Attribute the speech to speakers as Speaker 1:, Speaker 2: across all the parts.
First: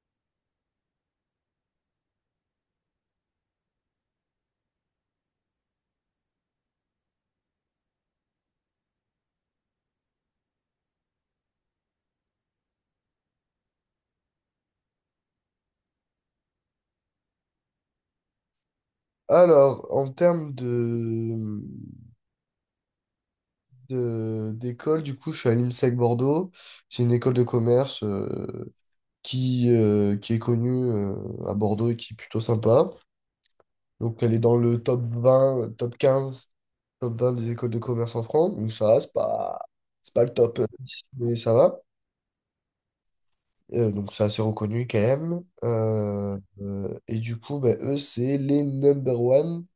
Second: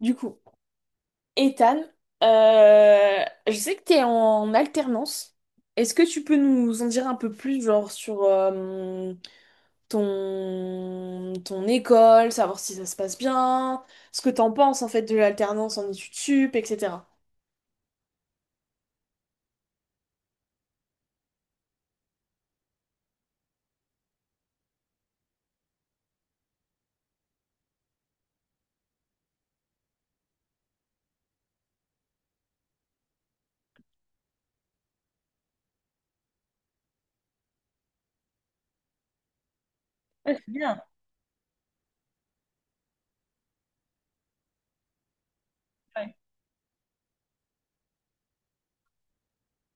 Speaker 1: Du coup, Ethan, je sais que tu es en alternance. Est-ce que tu peux nous en dire un peu plus, genre sur ton, ton école, savoir si ça se passe bien, ce que t'en penses en fait de l'alternance en études sup, etc.
Speaker 2: Alors, en termes de, d'école, du coup, je suis à l'INSEC Bordeaux. C'est une école de commerce, qui est connue, à Bordeaux et qui est plutôt sympa. Donc, elle est dans le top vingt, top quinze, top 20 des écoles de commerce en France. Donc, ça va, c'est pas le
Speaker 1: Ouais, c'est
Speaker 2: top
Speaker 1: bien.
Speaker 2: 10, mais ça va. Donc, c'est assez reconnu quand même.
Speaker 1: Ouais.
Speaker 2: Et du coup, ben, eux, c'est les number one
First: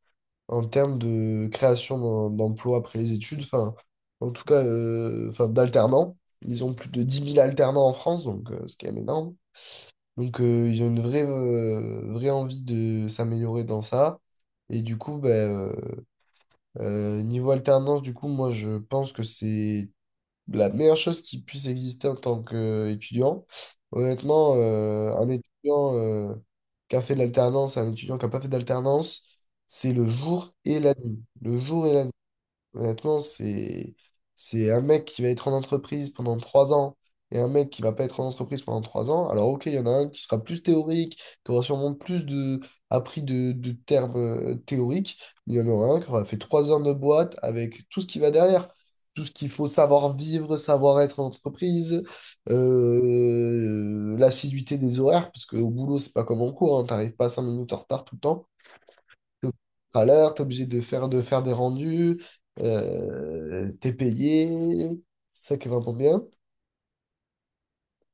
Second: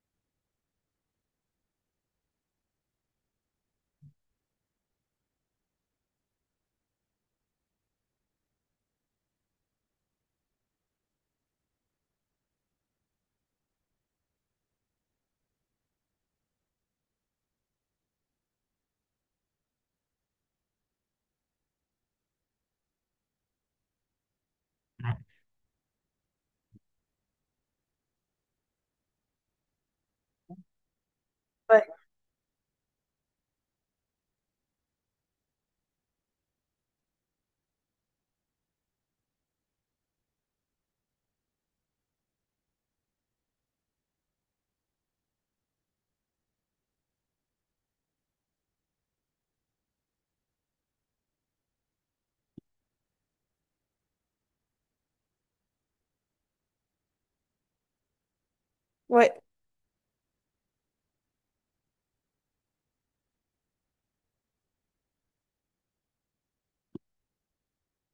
Speaker 2: en termes de création d'emplois après les études, enfin, en tout cas, enfin, d'alternants. Ils ont plus de 10 000 alternants en France, donc c'est quand même énorme. Donc, ils ont une vraie envie de s'améliorer dans ça. Et du coup, ben, euh, niveau alternance, du coup, moi, je pense que c'est la meilleure chose qui puisse exister en tant qu'étudiant. Honnêtement, un étudiant, qui a fait de l'alternance, un étudiant qui n'a pas fait d'alternance, c'est le jour et la nuit. Le
Speaker 1: Ouais,
Speaker 2: jour et la nuit. Honnêtement, c'est un mec qui va être en entreprise pendant 3 ans et un mec qui va pas être en entreprise pendant trois ans. Alors, ok, il y en a un qui sera plus théorique, qui aura sûrement plus de, appris de termes, théoriques, mais il y en aura un qui aura fait 3 heures de boîte avec tout ce qui va derrière. Tout ce qu'il faut savoir vivre, savoir être en entreprise, l'assiduité des horaires, parce qu'au boulot, c'est pas comme en cours, hein, t'arrives pas 5 minutes en retard tout le temps.
Speaker 1: ouais.
Speaker 2: T'es à l'heure, t'es obligé de faire des rendus, t'es payé, c'est ça qui est vraiment bien.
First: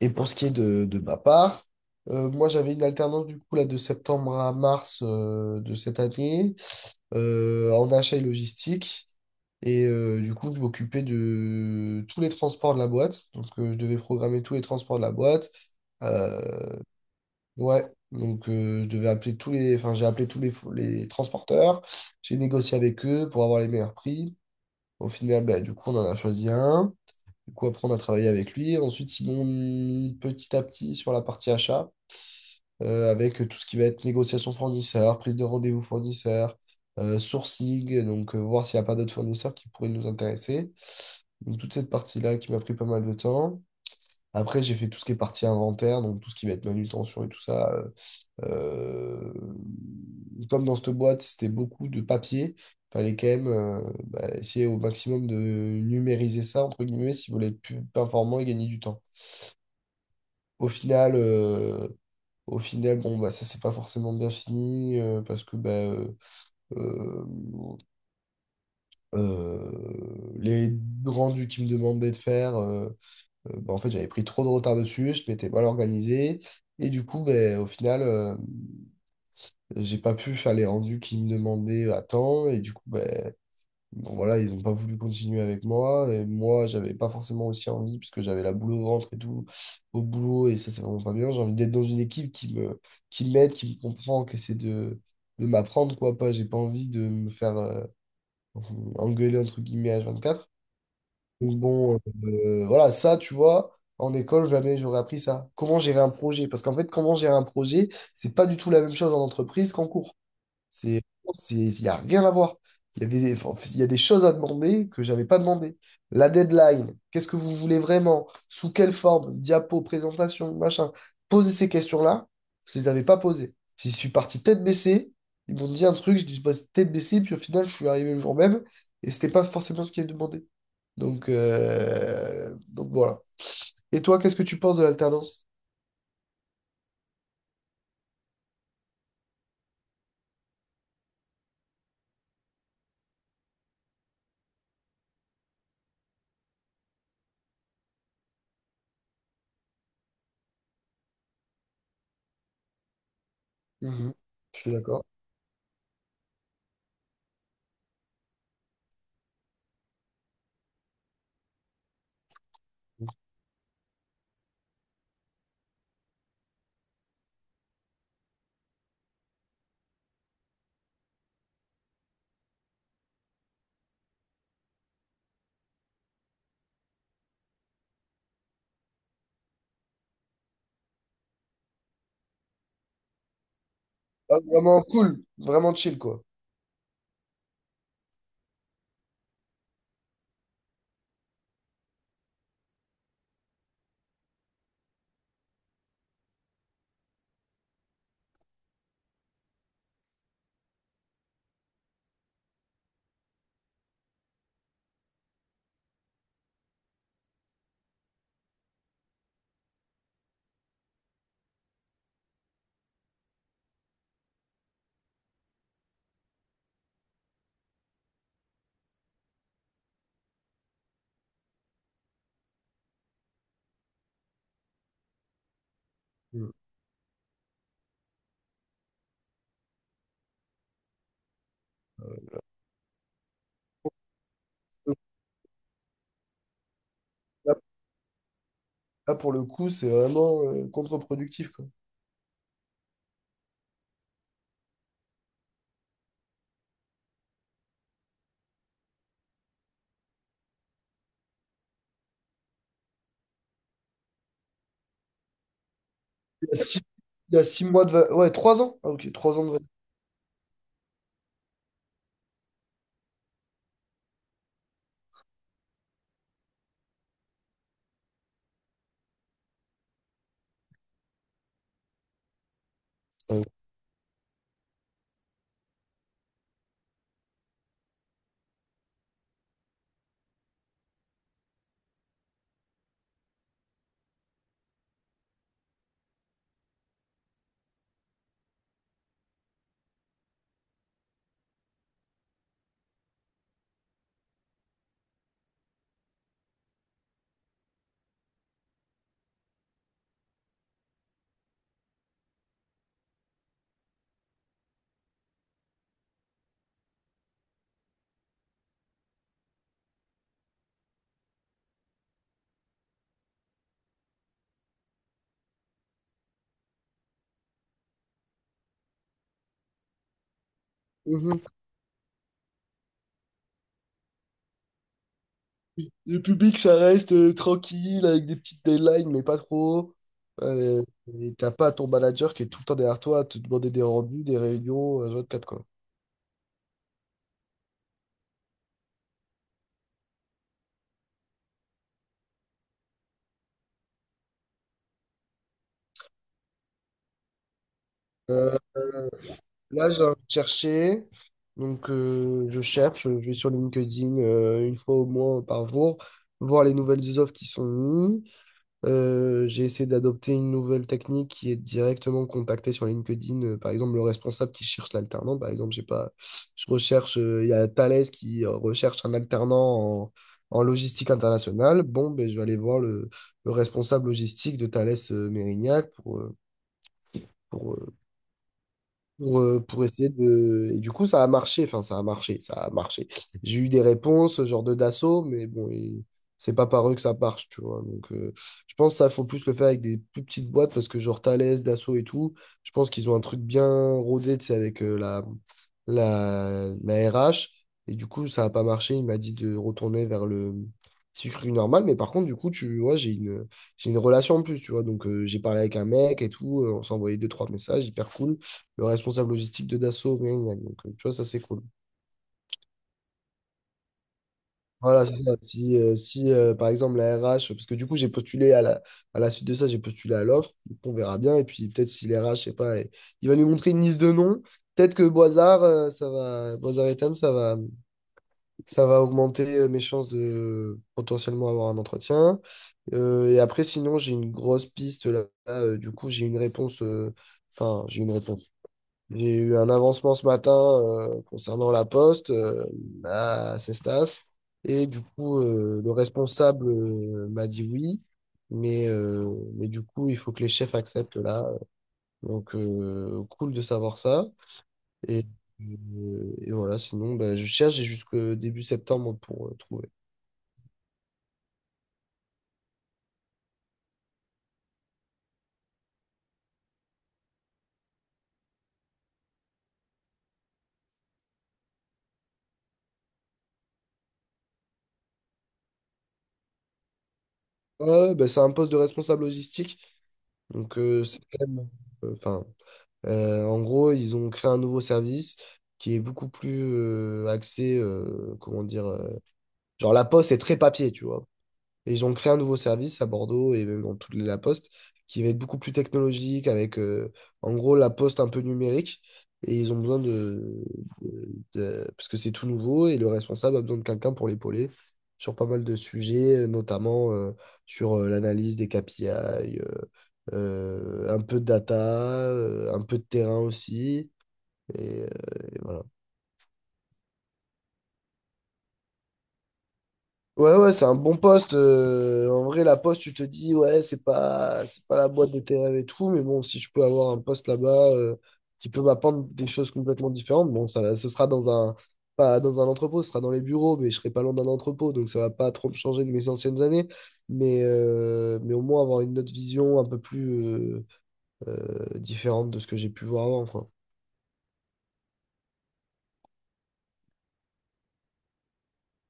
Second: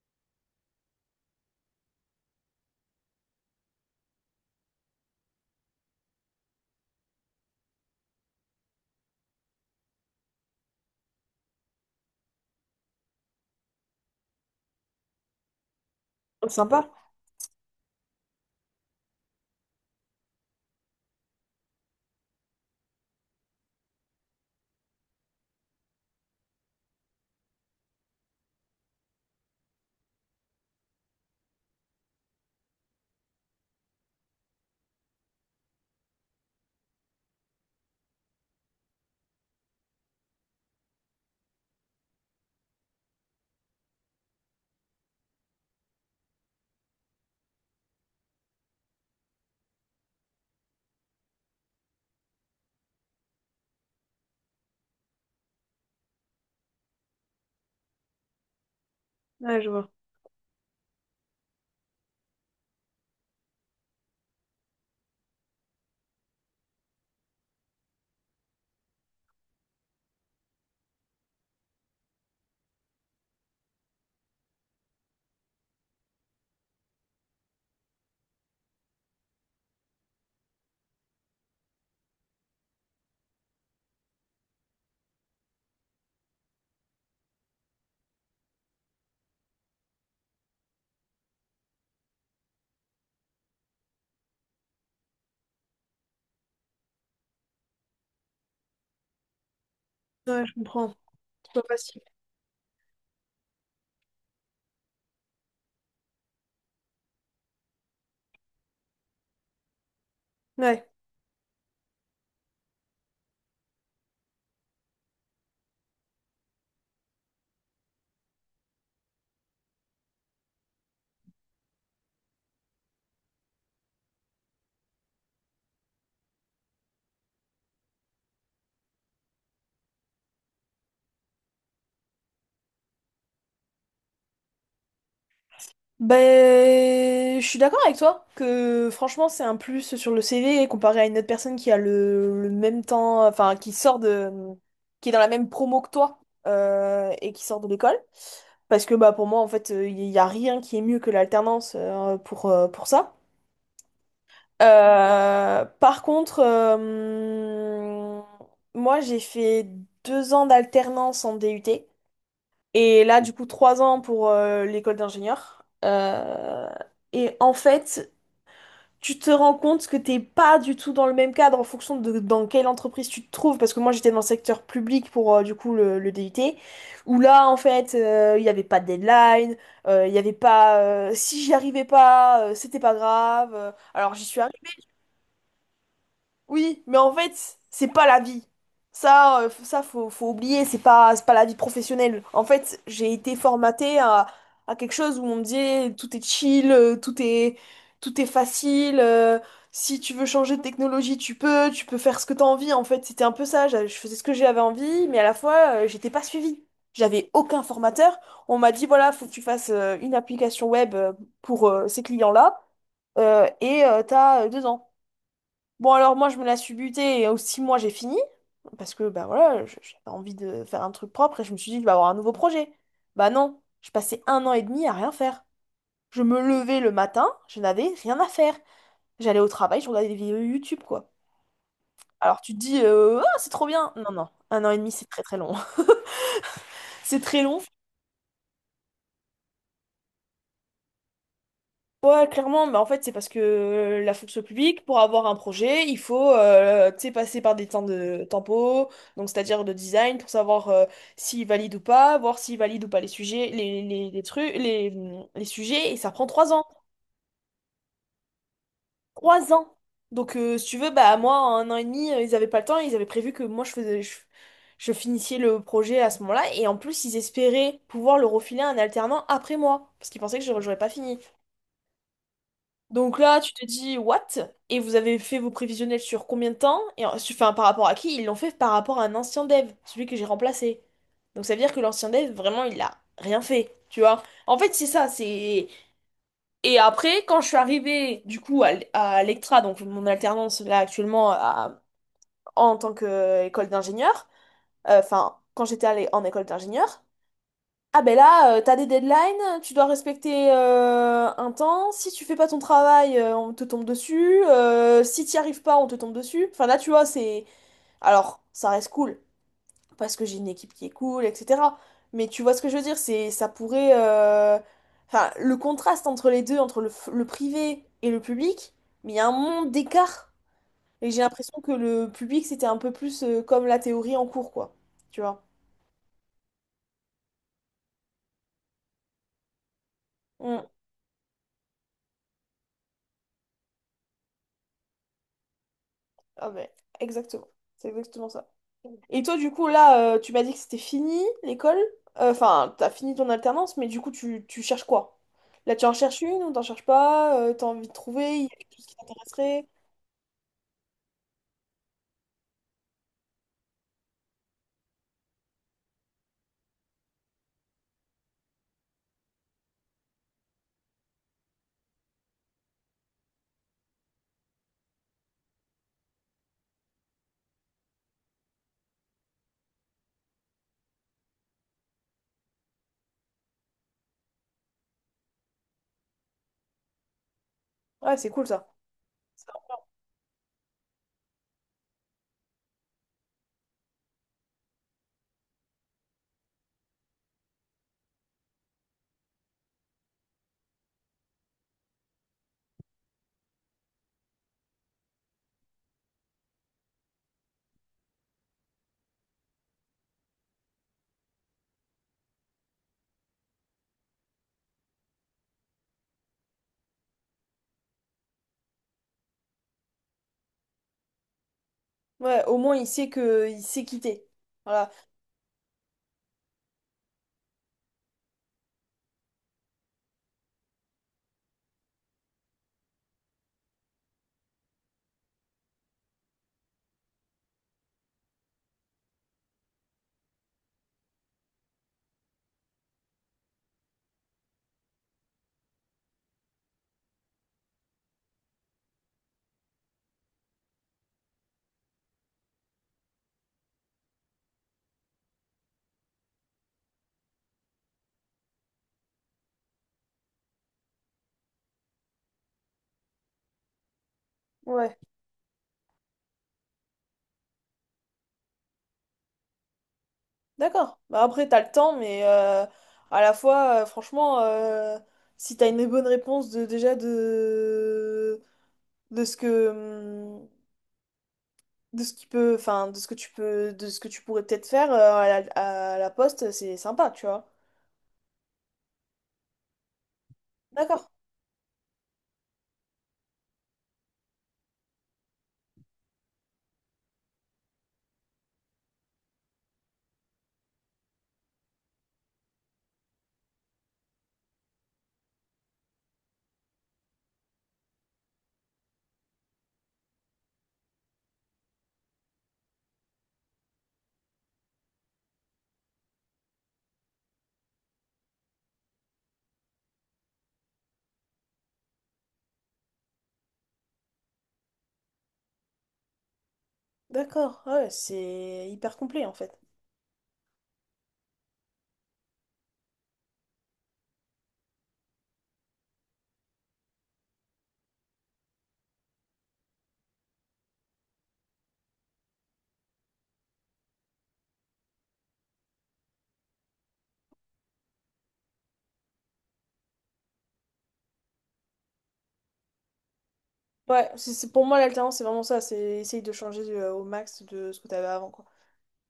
Speaker 2: Et pour ce qui est de ma part, moi j'avais une alternance du coup là de septembre à mars, de cette année, en achat et logistique. Et du coup, je m'occupais de tous les transports de la boîte. Donc, je devais programmer tous les transports de la boîte.
Speaker 1: Oh,
Speaker 2: Euh,
Speaker 1: sympa.
Speaker 2: Ouais, donc je devais appeler tous les, enfin j'ai appelé tous les, les transporteurs, j'ai négocié avec eux pour avoir les meilleurs prix. Au final, bah, du coup, on en a choisi un. Du coup, après, on a travaillé avec lui. Ensuite, ils m'ont mis petit à petit sur la partie achat, avec tout ce qui va être négociation fournisseur, prise de rendez-vous fournisseur, sourcing, donc voir s'il n'y a pas d'autres fournisseurs qui pourraient nous intéresser. Donc, toute cette partie-là qui m'a pris pas mal de temps. Après, j'ai fait tout ce qui est partie inventaire, donc tout ce qui va être manutention et tout ça. Euh, Comme dans cette boîte, c'était beaucoup de papier, fallait quand même, bah, essayer au maximum de numériser ça, entre guillemets, si vous voulez être plus performant et gagner du temps.
Speaker 1: Ouais, je vois.
Speaker 2: Au final, euh, au final, bon, bah, ça, c'est pas forcément bien fini, parce que bah, euh, euh, les rendus qu'ils me demandaient de faire, bah, en fait, j'avais pris trop de retard dessus, je m'étais mal organisé, et du coup, bah, au final, j'ai pas pu faire les rendus qu'ils me demandaient à temps, et du coup, ben, bon, voilà, ils ont pas voulu continuer avec moi, et moi, j'avais pas forcément aussi envie, parce que j'avais la boule au ventre et tout, au boulot, et ça, c'est vraiment pas bien. J'ai envie d'être dans une équipe, qui m'aide, qui me comprend, qui essaie de m'apprendre, quoi, pas, j'ai pas envie de me faire, engueuler, entre guillemets, h
Speaker 1: Ouais,
Speaker 2: quatre.
Speaker 1: je comprends.
Speaker 2: Donc
Speaker 1: C'est pas
Speaker 2: bon,
Speaker 1: facile.
Speaker 2: voilà, ça, tu vois, en école, jamais j'aurais appris ça. Comment gérer un projet? Parce qu'en fait, comment gérer un projet, c'est pas du tout la même chose en entreprise qu'en cours.
Speaker 1: Ouais.
Speaker 2: C'est, il n'y a rien à voir. Il y a des, enfin, il y a des choses à demander que j'avais pas demandé. La deadline, qu'est-ce que vous voulez vraiment? Sous quelle forme? Diapo, présentation, machin. Poser ces questions-là, je les avais pas posées. J'y suis parti tête baissée. Ils m'ont dit un truc, je dis bah, tête baissée, puis au final, je suis arrivé le jour même et c'était pas forcément ce qui est demandé. Donc, voilà. Et toi, qu'est-ce que tu penses de l'alternance?
Speaker 1: Ben, je suis d'accord avec toi que franchement c'est un plus sur le CV comparé à une autre personne qui a le même temps, enfin qui sort de, qui est dans la même promo que toi, et qui sort de l'école. Parce que bah pour moi en fait il n'y a rien qui est mieux que l'alternance pour ça.
Speaker 2: Mhm. Je suis d'accord.
Speaker 1: Par contre, moi j'ai fait deux ans d'alternance en DUT. Et là, du coup, trois ans pour l'école d'ingénieur. Et en fait, tu te rends compte que t'es pas du tout dans le même cadre en fonction de dans quelle entreprise tu te trouves. Parce que moi, j'étais dans le secteur public pour, du coup, le DUT. Où là, en fait, il n'y avait pas de deadline. Il y avait pas... si j'y arrivais pas, c'était pas grave. Alors, j'y
Speaker 2: Ah,
Speaker 1: suis
Speaker 2: vraiment cool, vraiment chill, quoi.
Speaker 1: oui, mais en fait, c'est pas la vie. Ça, ça faut oublier, c'est pas la vie professionnelle. En fait, j'ai été formatée à quelque chose où on me disait tout est chill, tout est facile. Si tu veux changer de technologie, tu peux faire ce que t'as envie. En fait, c'était un peu ça. Je faisais ce que j'avais envie, mais à la fois, j'étais pas suivie. J'avais aucun formateur. On m'a dit, voilà, faut que tu fasses une application web pour ces clients-là, et t'as deux ans. Bon, alors moi, je me la suis butée et aux six mois, j'ai fini. Parce que, bah voilà, j'avais envie de faire un truc propre et je me suis dit, je vais avoir un nouveau projet. Bah non, je passais un an et demi à rien faire. Je me
Speaker 2: Mhm.
Speaker 1: levais le matin, je n'avais rien à faire. J'allais au travail, je regardais des vidéos YouTube, quoi. Alors tu te dis, ah, c'est trop bien. Non, non, un an et demi, c'est très très long. C'est très long.
Speaker 2: Là, pour le coup, c'est vraiment, contre-productif, quoi.
Speaker 1: Ouais, clairement, mais en fait, c'est parce que la fonction publique, pour avoir un projet, il faut tu sais, passer par des temps de tempo, donc c'est-à-dire de design, pour savoir s'il valide ou pas, voir s'il valide ou pas les sujets, les trucs, les, les sujets, et ça prend
Speaker 2: Il
Speaker 1: trois
Speaker 2: y a
Speaker 1: ans.
Speaker 2: six, il y a six mois Ouais, 3 ans. Ah, ok, 3 ans
Speaker 1: Trois ans! Donc, si tu veux, bah, moi, en un an et demi, ils avaient pas le temps, ils avaient prévu que moi, je faisais, je finissais le projet à ce moment-là, et en plus, ils espéraient pouvoir le refiler à un alternant après moi, parce qu'ils pensaient que je n'aurais pas fini. Donc là,
Speaker 2: Euh,
Speaker 1: tu te dis, what? Et vous avez fait vos prévisionnels sur combien de temps? Enfin, par rapport à qui? Ils l'ont fait par rapport à un ancien dev, celui que j'ai remplacé. Donc ça veut dire que l'ancien dev, vraiment, il a rien fait, tu vois? En fait, c'est ça, c'est... Et après, quand je suis arrivée, du coup, à l'Ectra, donc mon alternance, là, actuellement, en tant qu'école d'ingénieur, enfin, quand j'étais allée en école d'ingénieur, ah ben là, t'as des deadlines, tu dois respecter un temps. Si tu fais pas ton travail, on te tombe dessus. Si t'y arrives pas, on te tombe dessus. Enfin là, tu vois, c'est... Alors, ça reste cool, parce que j'ai une équipe qui est cool, etc. Mais tu vois ce que je veux dire, c'est ça pourrait... Enfin, le contraste entre les deux, entre le, le privé et le public, mais il y a un monde d'écart. Et j'ai
Speaker 2: mhm.
Speaker 1: l'impression que le public, c'était un peu plus, comme la théorie en cours, quoi. Tu vois.
Speaker 2: Le public, ça reste, tranquille, avec des petites deadlines, mais pas trop.
Speaker 1: Mm.
Speaker 2: Euh, et t'as pas ton manager qui est tout le temps derrière toi à te demander des rendus, des réunions, 24, quoi.
Speaker 1: Ah ben, exactement. C'est exactement ça. Et toi, du coup, là, tu m'as dit que c'était fini l'école. Enfin, t'as fini ton alternance, mais du coup, tu cherches quoi? Là, tu en cherches une ou t'en cherches pas? T'as envie de trouver? Il y a
Speaker 2: Euh,
Speaker 1: quelque chose qui t'intéresserait?
Speaker 2: Là, j'ai envie de chercher. Donc, je cherche, je vais sur LinkedIn, une fois au moins par jour, voir les nouvelles offres qui sont mises. J'ai essayé d'adopter une nouvelle technique qui est directement contacter sur LinkedIn, par exemple, le responsable qui cherche l'alternant. Par exemple, j'ai pas, je recherche, il y a Thales qui, recherche un alternant en logistique internationale. Bon, ben, je vais aller voir le responsable logistique de Thales, Mérignac, pour, euh,
Speaker 1: Ouais, c'est cool ça.
Speaker 2: pour essayer de. Et du coup, ça a marché, enfin, ça a marché. J'ai eu des réponses, genre de Dassault, mais bon, et c'est pas par eux que ça marche, tu vois. Donc, je pense que ça, faut plus le faire avec des plus petites boîtes, parce que genre Thales, Dassault et tout, je pense qu'ils ont un truc bien rodé, tu sais, avec, la RH. Et du coup, ça a pas marché, il m'a dit de retourner vers le sucre normal, mais par contre, du coup, tu vois, j'ai une relation en plus, tu vois. Donc, j'ai parlé avec un mec et tout, on s'envoyait deux, trois messages, hyper cool le responsable logistique de Dassault. Gna, gna, gna. Donc, tu vois, ça, c'est cool.
Speaker 1: Ouais, au moins, il sait que il sait quitter. Voilà.
Speaker 2: Voilà, c'est ça. Si, par exemple, la RH, parce que du coup, j'ai postulé à la, suite de ça, j'ai postulé à l'offre. Donc, on verra bien. Et puis, peut-être si les RH, je sais pas, il va nous montrer une liste de noms. Peut-être que Boisard, ça va, Boisard Ethan, ça va augmenter, mes chances de potentiellement avoir un entretien. Et après, sinon, j'ai une grosse piste là. Là, du coup, j'ai une réponse. Enfin, j'ai une réponse. J'ai eu un avancement ce matin, concernant la poste, à Cestas. Et du coup, le responsable, m'a dit oui. Mais, euh, mais, du coup, il faut que les chefs acceptent là. Donc, cool de savoir ça.
Speaker 1: Ouais.
Speaker 2: Et, et voilà, sinon, bah, je cherche et jusqu'au début septembre pour, trouver.
Speaker 1: D'accord. Bah, après, t'as le temps, mais à la fois, franchement, si t'as une bonne réponse de, déjà de ce que, de ce qui peut, enfin, de ce que tu peux, de ce que tu pourrais peut-être faire à la poste, c'est sympa, tu vois.
Speaker 2: Ouais, bah, c'est un poste de responsable logistique. Donc,
Speaker 1: D'accord,
Speaker 2: c'est quand même. Enfin. En gros, ils ont créé un nouveau service qui est beaucoup plus, axé, comment dire, genre la poste est très papier, tu vois. Et ils ont créé un nouveau service à Bordeaux et même dans toute la Poste qui va être beaucoup plus technologique avec, en gros la Poste un peu numérique. Et ils ont besoin de- parce que c'est tout nouveau et le responsable a besoin de quelqu'un pour l'épauler sur pas mal de sujets, notamment, sur, l'analyse des KPI, un peu de data, un peu de terrain aussi. et euh, et voilà.
Speaker 1: d'accord, ouais, c'est hyper complet en fait.
Speaker 2: Ouais, ouais, c'est un bon poste. En vrai, la poste, tu te dis, ouais, c'est pas la boîte de tes rêves et tout, mais bon, si je peux avoir un poste là-bas, qui peut m'apprendre des choses complètement différentes, bon, ça, ce sera dans un, pas dans un entrepôt, ce sera dans les bureaux, mais je serai pas loin d'un entrepôt, donc ça va pas trop me changer de mes anciennes années, mais au moins avoir une autre vision un peu plus, euh, différente de ce que j'ai pu voir avant, quoi.
Speaker 1: Ouais, c'est pour moi l'alternance, c'est vraiment ça, c'est essayer de changer au max de ce que t'avais avant, quoi.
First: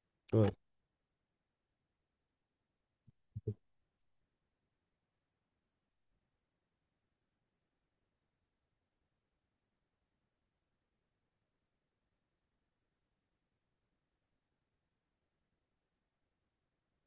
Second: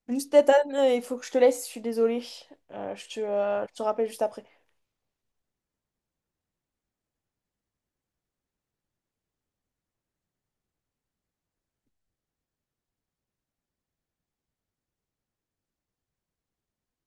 Speaker 1: Juste, Nathan,
Speaker 2: Ouais.
Speaker 1: il faut que je te laisse, je suis désolée. Je te, je te rappelle juste après.